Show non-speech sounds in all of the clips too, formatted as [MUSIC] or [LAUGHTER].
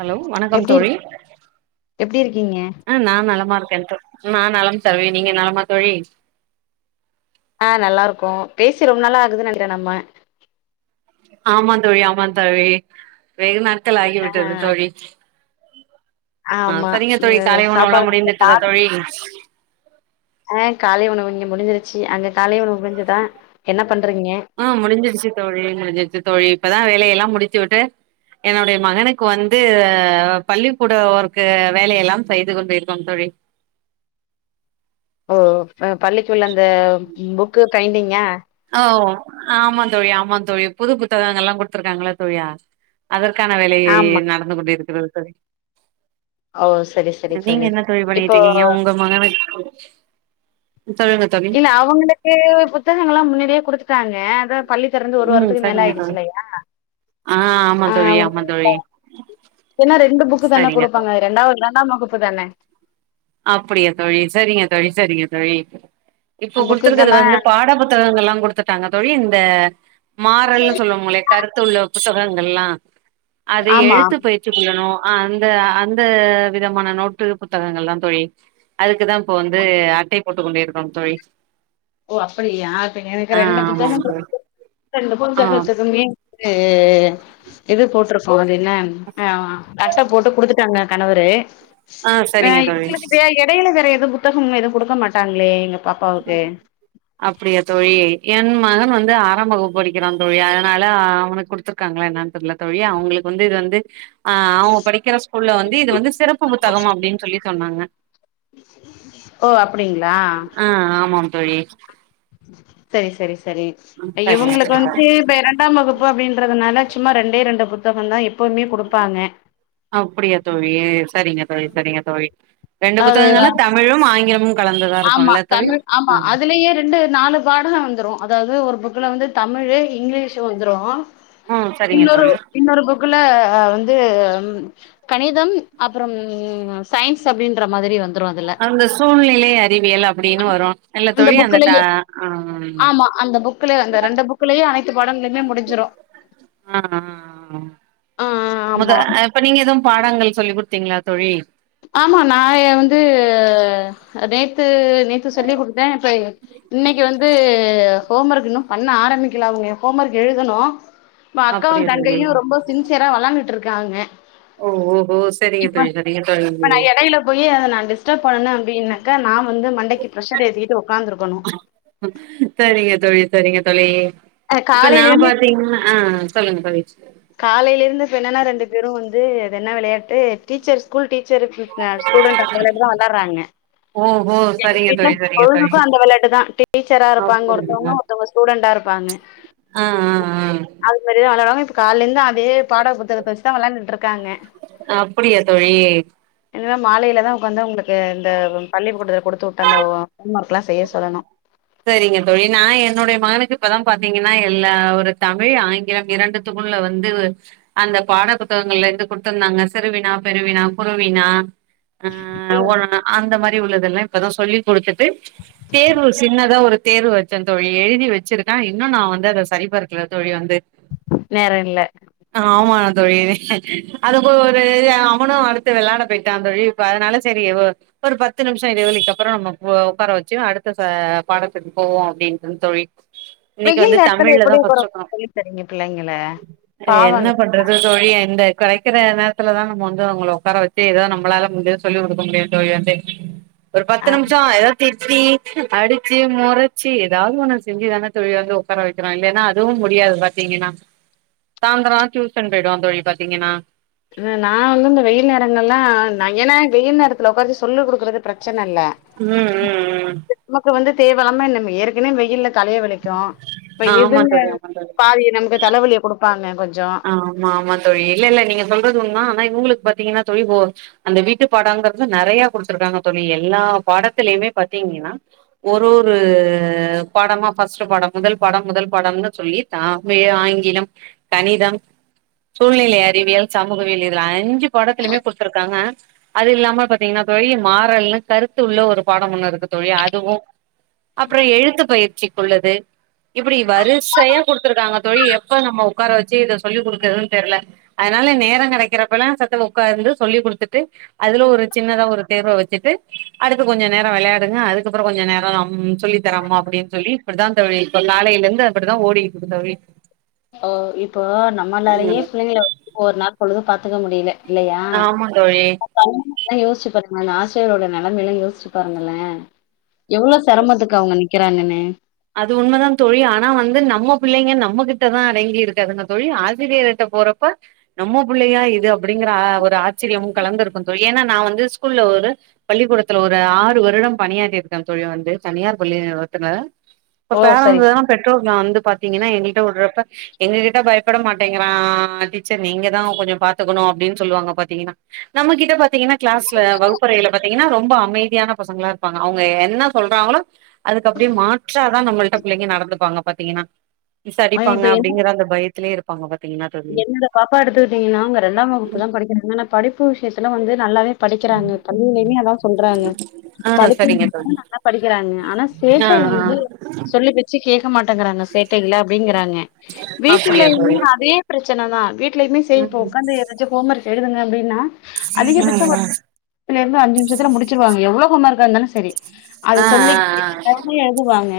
Hello வணக்கம் எப்டி தோழி இருக் எப்டி இருக்கீங்க ஆ நா நலமா இருக்கே நா நலம் தோழி நீங்க நலமா தோழி ஆ நல்லாருக்கோ பேசி ரொம்ப நாளாகுது நெனைக்கிறோ நம்ம ஆமா தோழி ஆமா தோழி வேகு நாட்கள் ஆகி ஆ விட்டது தோழி ஆ ஆமா சரிங்க தோழி அ காலை சாப்பாடு உணவெல்லா முடிந்துவிட்டதா கால தோழி ஆ காலை உணவு இங்க முடிஞ்சிருச்சு அங்க காலை உணவு முடிஞ்சுதா என்ன பண்றீங்க ஆ முடிஞ்சிருச்சு தோழி முடிஞ்சிருச்சி தோழி இப்பதா வேலையெல்லா முடித்து விட்டு என்னுடைய மகனுக்கு வந்து பள்ளிக்கூட வொர்க்கு வேலையெல்லா செய்து கொண்டுருக்கோ தோழி ஓ பள்ளிக்கி உள்ள அந்த புக்கு கைண்டிங்கா ஓ ஆமா தோழி ஆமா தோழி புது புத்தகங்கள்லா குடுத்துருக்காங்கள தோழி அதற்கான வேலையி ஆமா நடந்து கொண்டிருக்குறது தோழி ஓ சரி சரி நீங்க என்ன தோழி இப்போ பண்ணிட்டுருக்கீங்க உங்க உங்களுக்கு சொல்லுங்க தோழி உங்களுக்கு புத்தகங்கள் எல்லாம் மின்னாடியே குடுத்துட்டாங்க அதா பள்ளி தெறந்து ஒரு ம் வாரத்துக்கு மேல சரிங்க தோழி ஆயிடுச்சில்லையா ஆ ஆமா ஆ தோழி ஆமா தோழி [UNINTELLIGIBLE] இன்னு ரெண்டு புக்கு தானே சரிங்க தோழி குடுப்பாங்க ரெண்டாவது த இரண்டாம் வகுப்பு தான அப்பிடியா தோழி சரிங்க தோழி சரிங்க தோழி இப்ப குடுத்துருக்கது புக்குக்கெல்லா வந்து பாட புத் புத்தகங்கள்லா குடுத்துட்டாங்க தோழி இந்த மாறல் சொல்லுவங்களே கருத்துள்ள புத்தகங்கள்லா அதை ஆமா எழுத்து பயிற் சி [UNINTELLIGIBLE] அந்த அந்த விதமான நோட்டு புத்தகங்கள்லா தோழி அதுக்குதா இப்போ வந்து அட்டை போட்டு கொண்டிருக்கோம் தோழி ஓ அப்பிடியா இப்ப எனக்கு ஆ ரெண்டு ஆமாம் புத்தகங்கள் தோழி ரெண்டு [INAUDIBLE] ஆ [UNINTELLIGIBLE] அ எது போட்டுருக்கோ அது என்ன அ அட்ட போட்டு குடுத்து ட்டாங்க கணவரு ஆ அ சரிங்க தோழி இவங்களுக்கு [UNINTELLIGIBLE] எடையில வேற எதுவு புத்தகம் எதவும் கொடுக்க மாட்டாங்ளே எங்க பாப்பாவுக்கு அப்பிடியா தோழி என் மகன் வந்து ஆறாம் வகுப்பு படிக்கிறா தோழி அதனால அவனு குடுத் துருக்காங்கலா என்னன்னு தெரியில தோழி அவுங்களுக்கு வந்து இது வந்து ஆ அவங்க படிக்கிற ஸ்கூல்ல வந்து இது வந்து சிறப்பு புத்தகம் அப்பிடின்னு சொல்லி சொன்னாங்க ஓ அப்டிங்களா ஆ ஆமாம் தோழி செரி செரி செரி ம் சரிங்க இவங்களுக்கு தோழி வந்து இப்ப இரண்டாம் வகுப்பு பு அப்டின்றதுனால சும்மா ரெண்டே ரெண்டு புத்தகம் தா எப்பவுமே குடுப்பாங்க அப்பிடியா தோழி சரிங்க தோழி சரிங்க தோழி ரெண்டு அது புத்தகங்கள்னா தமிழும் ஆங்கிலமும் கலந்துதா ஆமா இருக்குல்ல தோழி தமிழ் ஆமா ஆ அதுலயே ரெண்டு நாலு பாடலு வந்துரு அதாவது ஒரு புக்கல வந்து தமிலு இங்கிலீஷ் வந்துரு ம் சரிங்க இன்னொரு தோழி இன்னொரு புக்குல வந்து கணிதம் அப்பறம் சயின்ஸ் அப்டின்ற மாதிரி வந்துரு அதுல அந்த சூழ்நிலை அறிவியல் அப்டின்னு வரு இல்ல தோழி அந்த த ஆ ஆமா அந்த புக்ல அந்த ரெண்டு புக்லயே அனைத்து பாடங்களுமே முடிஞ்சிரு ஆ அ அ ஆ மொத ஆமா இப்ப நீங்க எதும் பாடங்கள் சொல்லி குடுத்தீங்களா தோழி ஆமா நா எ வந்து நேத்து நேத்து சொல்லி குடுத்தே இப்ப இன்னைக்கி வந்து ஹோம் ஒர்க் இன்னு பண்ண ஆரம்பிக்கல அவுங்க ஹோம் ஒர்க் எழுதணு இப்ப அக்காவு அப்படியா தோழி தங்கையு ரொம்ப சின்சியரா வெளாண்டுட்டு ருக்காங்க ஓ ஓ ஹோ செரிங்க தோழி செரிங்க தோழி இப்ப நா எடைல போய் அத நா டிஸ்டர்ப் பண்ணே அப்டின்னக்கா நா வந்து மண்டைக்கு பிரஷர் ஏத்திட்டு உக்காந்துருக்கணு செரிங்க தோழி செரிங்க தோழி அ இப்ப நா காலையில இருந்து பாத்தீங்கனா சொல்லுங்க தோழி காலேல இருந்து இப்ப என்னன்னா ரெண்டு பேரு வந்து எது என்ன வெளையாட்டு teacher school teacher dear student அவுங்கள [UNINTELLIGIBLE] தா வெளார்றாங்க ஓஹோ எங்க சரிங்க வீட்ல தோழி சரிங்க தோழி பொழுதுக்கு அந்த வெளையாட்டுதா டீச்சரா இருப்பாங்க அப்படியா ஒருத்தவுங்க ஒருத்தவுங்க ஸ்டூடெண்டா இருப்பாங்க ஆஹ் ஆஹ் ஆஹ் அது மாரி தா வெளாடுவாங்க இப்ப கால்ல இருந்து அதே பாடப்புத்தகத்த வச் இதா வெளாண்டுட்டு இருக்காங்க ஆ அப்படியா தோழி என்னதா மாலேல தா உக்காந்து அவுங்களுக்கு இந்த பள்ளி கூடத்துல குடுத்து விட்ட அந்த ஹோம் ஒர்க் எல்லா செய்ய சொல்லணு செரிங்க தோழி நா என்னுடைய மகனுக்கு இப்பதா பாத்தீங்கன்னா எல்லா ஒரு தமிழ் ஆங்கிலம் இரண்டு த்துக்குள்ள வந்து அந்த பாட புத்தகங்கள்ல இருந்து குடுத்திருந்தாங்க சிறுவினா பெருவினா குருவினா ஆ ஓரனா அந்த மாரி உள்ளதெல்லா இப்பதா சொல்லி குடுத்துட்டு தேர்வு சின்னதா ஒரு தேர்வு வச்சே தோழி எழுதி வச்சிருக்கா இன்னு நா வந்து அத சரிபாக்கல தோழி வந்து நேரோ இல்ல ஆமாங்க தோழி அது போ ஒரு அவனு அடுத்து வெளாட போயிட்டா தோழி அதனால செரி ஒரு பத்து நிமிஷம் இடைவேளைக்கு அப்பறோ நம்ம ஒக்கார வச்சு அடுத் து இப்ப பாடத்துக்கு போவோ அப்டின்டுது தோழி இன்னைக்கி வெயில் வந்து நேரத்துல தமிழ்ல தா எப்டி ஃபஸ்ட்டு எடுக்கணு தோழி தரீங்க பிள்ளைங்கள என்ன பாவல்ல பண் றது தோழி இந்த கெடைக்கிற நேரத்துல தான நம்ம வந்து அவுங்களை உட்கார வச்சு எதோ நம்மளால முடிஞ்சத சொல்லி குடுக்க முடியு தோழி வந்து ஒரு அ பத்து நிமிஷோ எதாவது திட்டி அடிச்சு மொறச்சு எதாவது ஒன செஞ்சுதான தோழி வந்து ஒக்கார வக்கிறோ இல்லனா அதுவு முடியாது பா த்தீங்கனா சாந்திரோ டியூசன் போயிடுவா தோழி பாத்தீங்கன்னா நா வந்து இந்த வெயில் நேரங்கள நயன வெயில் நேரத்துல ஒக்காரவச்சு சொல்லு குடுக்கறது பிரெச்சன இல்ல ம் ம் ம் நமக்கு வந்து தேவஇல்லாம நம்ம ஏற்கனவே வெயில்ல கலைய வெளை ச்சோ இப்ப ஆமா இதுங்க தோழி ஆமா தோழி பாதிய நமக்கு தலைவலிய குடுப்பாங்க கொஞ்சோ ஆமா ஆமா தோழி இல்ல இல்ல நீங்க சொல்றது உண்ம ஆனா இவுங்களுக்கு பாத்தீங்கன்னா தோழி போ அந்த வீட்டு பாடங்குறது நெறைய குடுத்துருக்காங்க தோழி எல்லா பாடத்திலயுமே பாத்தீங்கனா ஒரு ஒரு பாடமா ஃபஸ்ட்டு பாடம் முதல் பாடம் முதல் பாடம்னு சொல்லி தாமே ஆங்கிலம் கணிதம் சூழ்நிலை அறிவியல் சமூகவியல் இதுல அஞ்சு பாடத்துலயுமே குடுத்துருக்காங்க அது இல்லாம பாத்தீங்கன்னா தோழி மாறல்னு கருத்து உள்ள ஒரு பாடம் ஒண்ணு இருக்கு தோழி அதுவு அப்பறோ எழுத்து பயிற்சிக்குள்ளது இப்டி வருசையா குடுத்துருக்காங்க தோழி எப்ப நம்ம உக்கார வச்சு இத சொல்லி குடுக்கறதுன் தெர்ல அதுனால நேரோ கெடைக்கிறப்பல்லா சத்துனு உக்காந்து சொல்லி குடுத்துட்டு அதுல ஒரு சின்னதா ஒரு தேர்வ வச்சுட்டு அடுத்து கொஞ்ச நேரோ விளையாடுங்க அதுக்கப்பறோ கொஞ்ச நேரோ அம் சொல்லி தரமா அப்புடின் சொல்லி இப்புடிதா தோழி இப்ப காலேல இருந்து அப்புடிதா ஓடிட்ருக்கு தோழி ஓ இப்போ நம்மளாலயே பிள்ளைங்கள ஒரு நாள் பொழுது பாத்துக்க முடில இல்லையா ஆமா தோழி பள்ளீலேலா யோஸ்ச்சு பாத்தமா அந்த ஆசிரியரோட நெலமேல்லா யோசுச்சு பாருங்கலே எவ்வளோ செரமத்துக்கு அவங்க நிக்கிறாங்கனு அது உண்மதாம் தோழி ஆனா வந்து நம்ம பிள்ளைங்க நம்மகிட்டதா அடங்கி இருக்காதுங்க தோழி ஆசிரியர்கிட்ட போறப்ப நம்ம புள்ளையா இது அப்படிங்கிற ஆ ஒரு ஆச்சரியமு கலந்துருகும் தோழி ஏனா நா வந்து ஸ்கூல்ல ஒரு பள்ளிக்கூடத்துல ஒரு ஆறு வருடம் பணியாற்றிருக்கே தோழி வந்து தனியார் பள்ளி நிறுவனத்துல இப்ப ஓ சரி பேரன்ட்ஸ் சரி. வேனா பெற்றோர்லா வந்து பாத்தீங்கன்னா எங்கள்கிட்ட விட்றப்ப எங்க கிட்ட பயப்பட மாட்டேங்கிறா டீச்சர் நீங்கதா கொஞ்சோ பாத்துக்கணு அப்டின் சொல்லுவாங்க பாத்தீங்கன்னா நம்மகிட்ட பாத்தீங்கன்னா கிளாஸ்ல வகுப்பறைல பாத்தீங்கன்னா ரொம்ப அமைதியான பசங்களா இருப்பாங்க அவுங்க என்ன சொல்றாங்களோ அதுக்கு அப்டியே மா ற்றாதா நம்மள்ட்ட பிள்ளைங்க நடந்துப்பாங்க பாத்தீங்கன்னா மிஸ் ஆ அடிப்பாங்க இப்ப என்ன அப்டிங்கிற அந்த பயத்திலே இரு பாங்க பாத்தீங்கன்னா தோ என்னோட பாப்பா எடுத்துக்கிட்டீங்கனா அவுங்க ரெண்டாம் வகுப்பு தா படிக்கிறாங்க ஆனா படிப்பு விஷயத்துல வந்து நல்லாவே படிக்கிறாங்க பள்ளிலயுமே அதா சொல்றாங்க ஆ படிக்கும் சரிங்க தோழி நல்லா படிக்கிறாங்க ஆனா ஆ சேட்டை வந்து சொல்லுபேச்சு கேக்க மாட்டேங்கறாங்க சேட்டையில அப்டிங்கிறாங்க ஆ அப்டியா வீட்லயுமே தோழி அதே பிரச்சன தா வீட்லயுமே செய் இப்போ ம் உக்காந்து ஏதாச்சு ஹோம் ஒர்க் எழுதுங்க அப்டினா அதிகபட்சோ ம் ஒரு இருந்து அஞ்சு நிமிஷத்துல முடிச்சுருவாங்க எவ்வளோ ஹோம் ஒர்க் இருந்தாலு சரி அத ஆ ஆ சொல்லிக்கிட்டே விடாம எழுதுவாங்க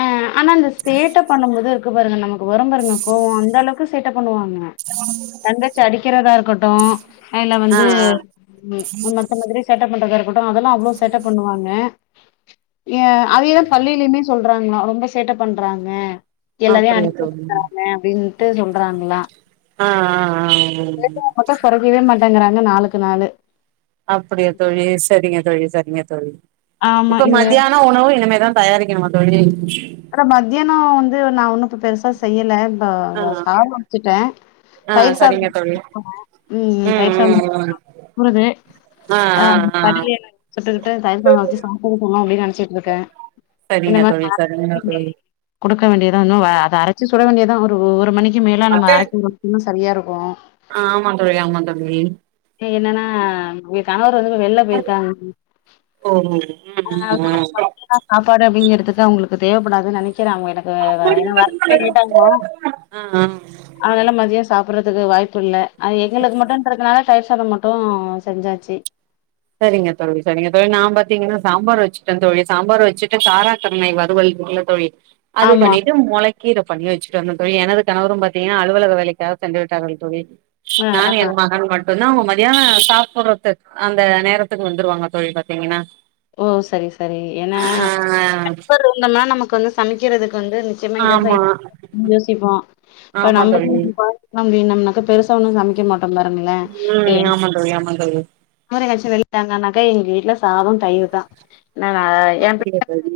ஆ ஆனா அந்த சேட்ட பண்ணும்போது இருக்கு பாருங்க நமக்கு வரும் பாருங்க கோவோ அந்த அளவுக்கு சேட்ட பண்ணுவாங்க தங்கச்சி அடிக்கிறதா இருக்கட்டு அதுல ஆ ஆ வந்து ஆ ம் மத்த மாதிரி சேட்டப் பண்ணறதா இருக்கட்டு அதல்லா அவ்வளோ சேட்ட பண்ணுவாங்க ஏ அதேதா பள்ளிலயுமே சொல்றாங்களா ரொம்ப சேட்ட பண்றாங்க எல்லாரையு அப்டியா அடிக்க தோழி வக்கிறாங்க அப்டின்ட்டு சொல்றாங்களா ஆ ஆ ஆ இல்லாட்டி ம் மட்டு கொறைக்கவே மாட்டாங்கறாங்க நாளுக்கு நாாலு அப்படியா தோழி சரிங்க தோழி சரிங்க தோழி ஆமா இப்ப இது மதியான உணவு இனிமேதா தயாரிக்கனுமா தோழி அட மதியானோ வந்து நா ஒன்னு இப்ப பெருசா செய்யல இப்ப ஆ சாதொ வச்சுட்டே ஆ தயிர் சரிங்க சாதம் தோழி ம் தயிர் ம் சாதம் ம் ஊறுது ஆ படிய தொட்டுக்கிட்டு தயிர் சாதொ வச்சு சாப்ட சொல்லா அப்டின் நெனச்சுட்டு இருக்கே இந்த சரிங்க தோழி மாரி சரிங்க தோழி குடுக்க வேண்டியதா உன்னு வ அத அரச்சு சுட வேண்டியதா ஒரு ஒரு மணிக்கு மேலே நம்ம அரைக்கு பொறிக்குன் சரியா இருக்கு ஆமா தோழி ஆமா தோழி எ என்னன்னா எ கணவர் வந்து வெளில போயிருக்காங்க ஓ ம் ம் ம் ம் சாப்பாடு அப்டிங்கறதுக்கு அவுங்களுக்கு தேவைப்படாதுன் நெனைக் கிறே அவுங்க எனக்கு ஏனா வர்ரதுக்கே லேட் ஆகுமா ஆ ஆ அதுல மதியோ சாப்பற்றது அதுக்கு வாய்ப்பு இல்ல எங்களுக்கு மட்டுன்றதுனால தயிர் சாதம் மட்டு செஞ்சாச்சி செரிங்க தோழி செரிங்க தோழி நா பாத்தீங்கன்னா சாம்பார் வச்சுட்டேன் தோழி சாம்பார் வச்சுட்டு காரா கருணை வறுவல் இருக்குல்ல தோழி அது ஆமா பண்ணிட்டு மொளைக் கீர பண்ணி வச்சுட்டு வந்தே தோழி எனது கணவரும் பாத்தீங்கன்னா அலுவலக வேலைக்காக சென்று விட்டார்கள் தோழி ஆ ஆ நானு எங்க மகனு மட்டுந்தா அவுங்க மதியான சாப்புட்றது அந் அந்த நேரத்துக்கு வந்துருவாங்க தோழி பாத்தீங்கன்னா ஓ சரி சரி ஏன்னா [INAUDIBLE] இருந்தம்னா நமக்கு வந்து சமைக்கிறதுக்கு வந்து நிச்சயமா ஆ இதப்பை ஆமா யோசிப்போ இப்ப ஆமா நம்மள தோழி பாத் தோ அப்டின்னம்னாக்கா பெருசா ஒண்ணும் சமைக்க மாட்டோம் பாருங்களேன் ம் ஏன்ட் ஆமா தோழி ஆமா தோழி அவரு எங்காச்சும் வெளில தங்கனாக்கா எங்க வீட்ல சாதொ தயிரு தா [UNINTELLIGIBLE] அப்படியா தோழி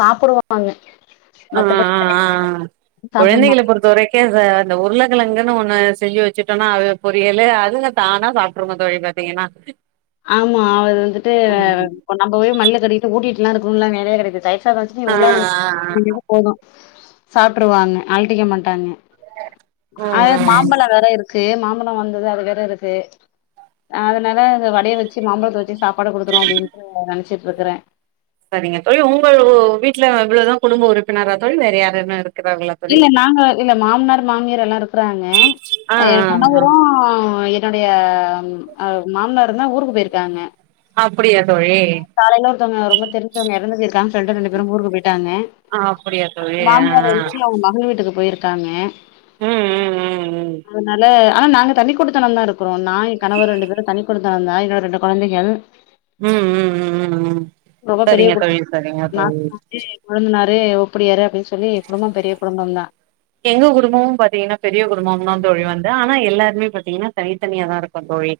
சாப்புடுவோ நாங்க ஆ ஆ ஆ ஆ சாப்ட கொழந்தைகள மாட்டா பொறுத்த வரைக் இன்கேஸ் அந்த உருளைக்கிழங்குனு ஒண்ணு செஞ்சு வச்சுட்டோனா அது பொரியல் அதுங்க தானா சாப்ட்டுறங்க தோழி ப பாத்திங்கன்னா ஆமா அவரு வந்துட்டு இப்ப நம்ம போய் மல்லு கட்டுக்கிட்டு வூட்டிட்டு எல்லா இருக்குணுலா வேலையே கெடையாது தயிர் முக்காவாசி ஆ ஆ உருளைக்கிழங்கு [UNINTELLIGIBLE] போது சாப்ட்ருவாங்க அழ்ட்டிக்க மாட்டாங்க அ ம் ம் மாம்பழ வேற இருக்கு மாம்பழம் வந்தது அது வேற இருக்கு அதனால அப்டே வச்சு மாம்பழத்த வச்சு சாப்பாடு கொடுத்திருவோ அப்டின்ட்டு நெனச்சிட்டு இருக்கறேன் சரிங்க தோழி உங்க வீட்ல இவ்ளோதா குடும்ப உறுப்பினரா தோழி வேற யாருனும் இருக்கிறார்களா தோழி இல்ல நாங்க இல்ல மாமனார் மாமியார் எல்லா இருக்குறாங்க ஆ எ ஆ ஆ கணவரூ என்னுடைய மாம்னாருந்தான் ஊருக்கு போயிருக்காங்க அப்டியா தோழி காலைல ஒருத்தவுங்க ரொம்ப தெரிஞ்சவுங்க எறந்து போயிருக்காங்க டு ரெண்டு பேரு ஊருக்கு போயிட்டாங்க ஆ அப்படியா தோழி ஆ மாமியார் வந்து அவுங்க மகள் வீட்டுக்கு போயிருக்காங்க ஆ ம் அதனால ஆனா நாங்க தனி குடித்தனந்தா இருக் அப்புறோ நா என் கணவர் ரெண்டு பேரும் தனி குடுத்தனந் தா என்னோட ரெண்டு கொழந்தைகள் ம் ம் ம் ம் ம் ரொம்ப பெரிய சரிங்க குடும்பம் தோழி சரிங்க தோழி நாத்தனாரு கொழுந்தனாரு ஒப்படியாரு அப்டின் சொல்லி குடும்பம் பெரிய குடும்பம் தான் எங்க குடும்பமும் பாத்தீங்கன்னா பெரிய குடும்பம் தா தோழி வந்து ஆனா எல்லாருமே பாத்தீங்கன்னா தனித்தனியா தா இருக் க்கோ தோழி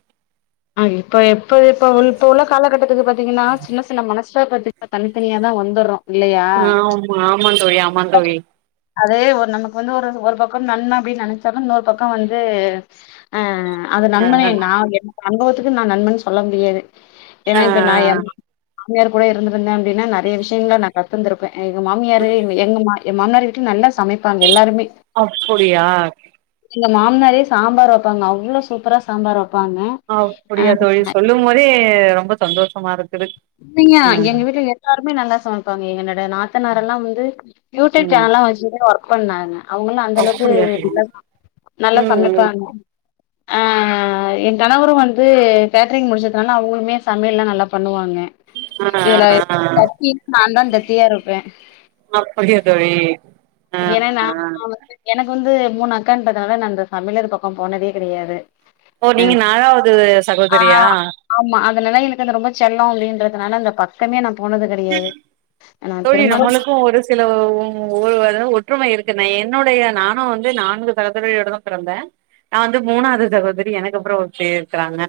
ஆ இப்ப எப்ப இப்ப இப்ப உள்ள காலகட்டத்துக்கு பாத்தீங்கன்னா சின்ன சின்ன மனஸ்தாபத்துக்கு தனித்தனியா தா வந்துட்றோ ஆமா ஆமாந்தோழி ஆமாந்தோழி அதே ஒரு நமக்கு வந்து ஒரு ஒரு பக்கம் நன்மை அப்டின்னு நெனச்சாலு இன்னொரு பக்கம் வந்து அ அ அ அது ஆ நண்பனே நா எனக்கு அனுபவத்துக்கு நா நண்பன் சொல்ல முடியாது ஆ ஏன்னா ஆ இப்ப நா என் ம மாமியார் கூடயே இருந்திருந்தேன் அப்டின்னா நறைய விஷயங்கள நா கத்திந்திருப்பே எங்க மாமியாரு இப்ப எங்க மா என் மாமனார் வீட்ல நல்லா சமைப்பாங்க எல்லாருமே அப்புடியா எங்க மாம்னாரே சாம்பார் வைப்பாங்க அவ்ளோ சூப்பரா சாம்பார் வப்பாங்க ஆ அப்புடியா தோழி சொல்லும் போதே ரொம்ப சந்தோஷமாருக்குது நீங்க எங்க வீட்டுல எல்லாருமே நல்லா சமைப்பாங்க எங்கனோட நாத்தனார் எல்லாம் வந்து யூட்யூப் ம் சேனல்லா வச்சு தா ஒர்க் பண்ணாங்க அவங்கெல்லா அந்த அளவுக்கு அப்படியா தோழி நல்லா சமை நல்லா ம் ம் சமைப்பாங்க ஆ ஹ ஆ எ கணவரு வந்து கேட்ரிங் முடிச்துனால அவ்ங்களுமே சமையெல்லா நல்லா பண்ணுவாங்க ஆ இதுல ஆ ஆ தத்தி நாந்தா தத்தியா இருப்பே அப்டியா தோழி ஆ இதே நா நா ஆ வந்து எனக்கு வந்து மூணு அக்கான்றதுனால நா அந்த சமையலற பக்க போனதே கெடையாது ஓ நீங்க நாலாவ்து ஆ. சகோதரியா ஆமா அதனால எனக்கு அந்த ரொம்ப செல்லோ அப்டின்றதுனால அந்த பக் கமே நா போனது கெடையாது நா தோழி திருமணமா நம்மளுக்கு ஒரு சில ஒ ஒரு ஒருவரிட ஒற்றுமை இருக்கு நா என்னுடைய நானு வந்து நான்கு சகோதிரியோட தா பிறந்தே நா வந்து மூணாவ்து சகோதரி எனக்கு அப்றோ ஒருத்தி இருக்குறாங்க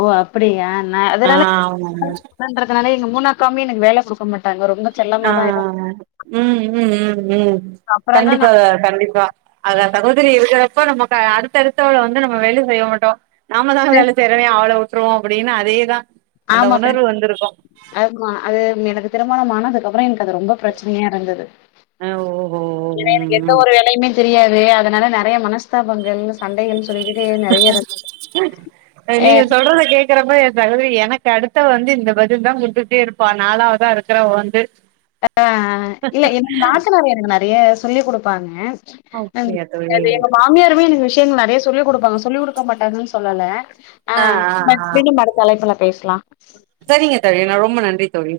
ஓ அப்டியா நா அதனால ஆமாங்க பண்றதுனால எங்க மூணாக்காவுமே எனக்கு வேல குடுக்க மாட்டாங்க ரொம்ப செல்லமா ஆ தான் ஆ இருப்பா. ஆ ம் ம் ம் ம் அப்புறம் தான் நான் கண்டிப்பாக கண்டிப்பா அதா சகோதரி இருக்குறப்ப நமக்கு அ அடுத்த அடுத்தவள வந்து நம்ம வேலை செய்ய மாட்டோ நாம தான வந்து வேல செய்றமே அவள விட்ருவோ அப்டினு அதேதா அந்த ஆமா கண் உணர்வு வந்திருக்கு ஆமா அது எனக்கு திருமணம் ஆனதுக்குக்கப்ற எனக்கு அது ரொம்ப பிரச்சனயா இருந்தது ஆ ஓஹோ ஏனா எனக்கு எந்த ம் ஒரு வேலயுமே தெரியாது அதனால நெறைய மனஸ்தாபங்கள் சண்டைகள்னு சொல்லிகிட்டு நெறைய இருந் [INAUDIBLE] ஆ க்கிறப்ப எ சகோதரி எனக்கு அடுத்தவ வந்து இந்த பதில் தா குடுத்துக்கிட்டே இருப்பா நாலாவதா இருக்கிறவ வந்து ஆ இல்ல எனக்கு நாத்தனார் எனக்கு நெறைய சொல்லிக் குடுப்பாங்க அப்டியா தோழி உண்மயாருமே எனக்கு விஷ்யங்கள் நெறைய சொல்லிக் குடுப்பாங்க சொல்லிக்குடுக்க மாட்டாங்கனு சொல்லல ஆ தலைப்புல பேசலா செரிங்க தோழி நா ரொம்ப நன்றி தோழி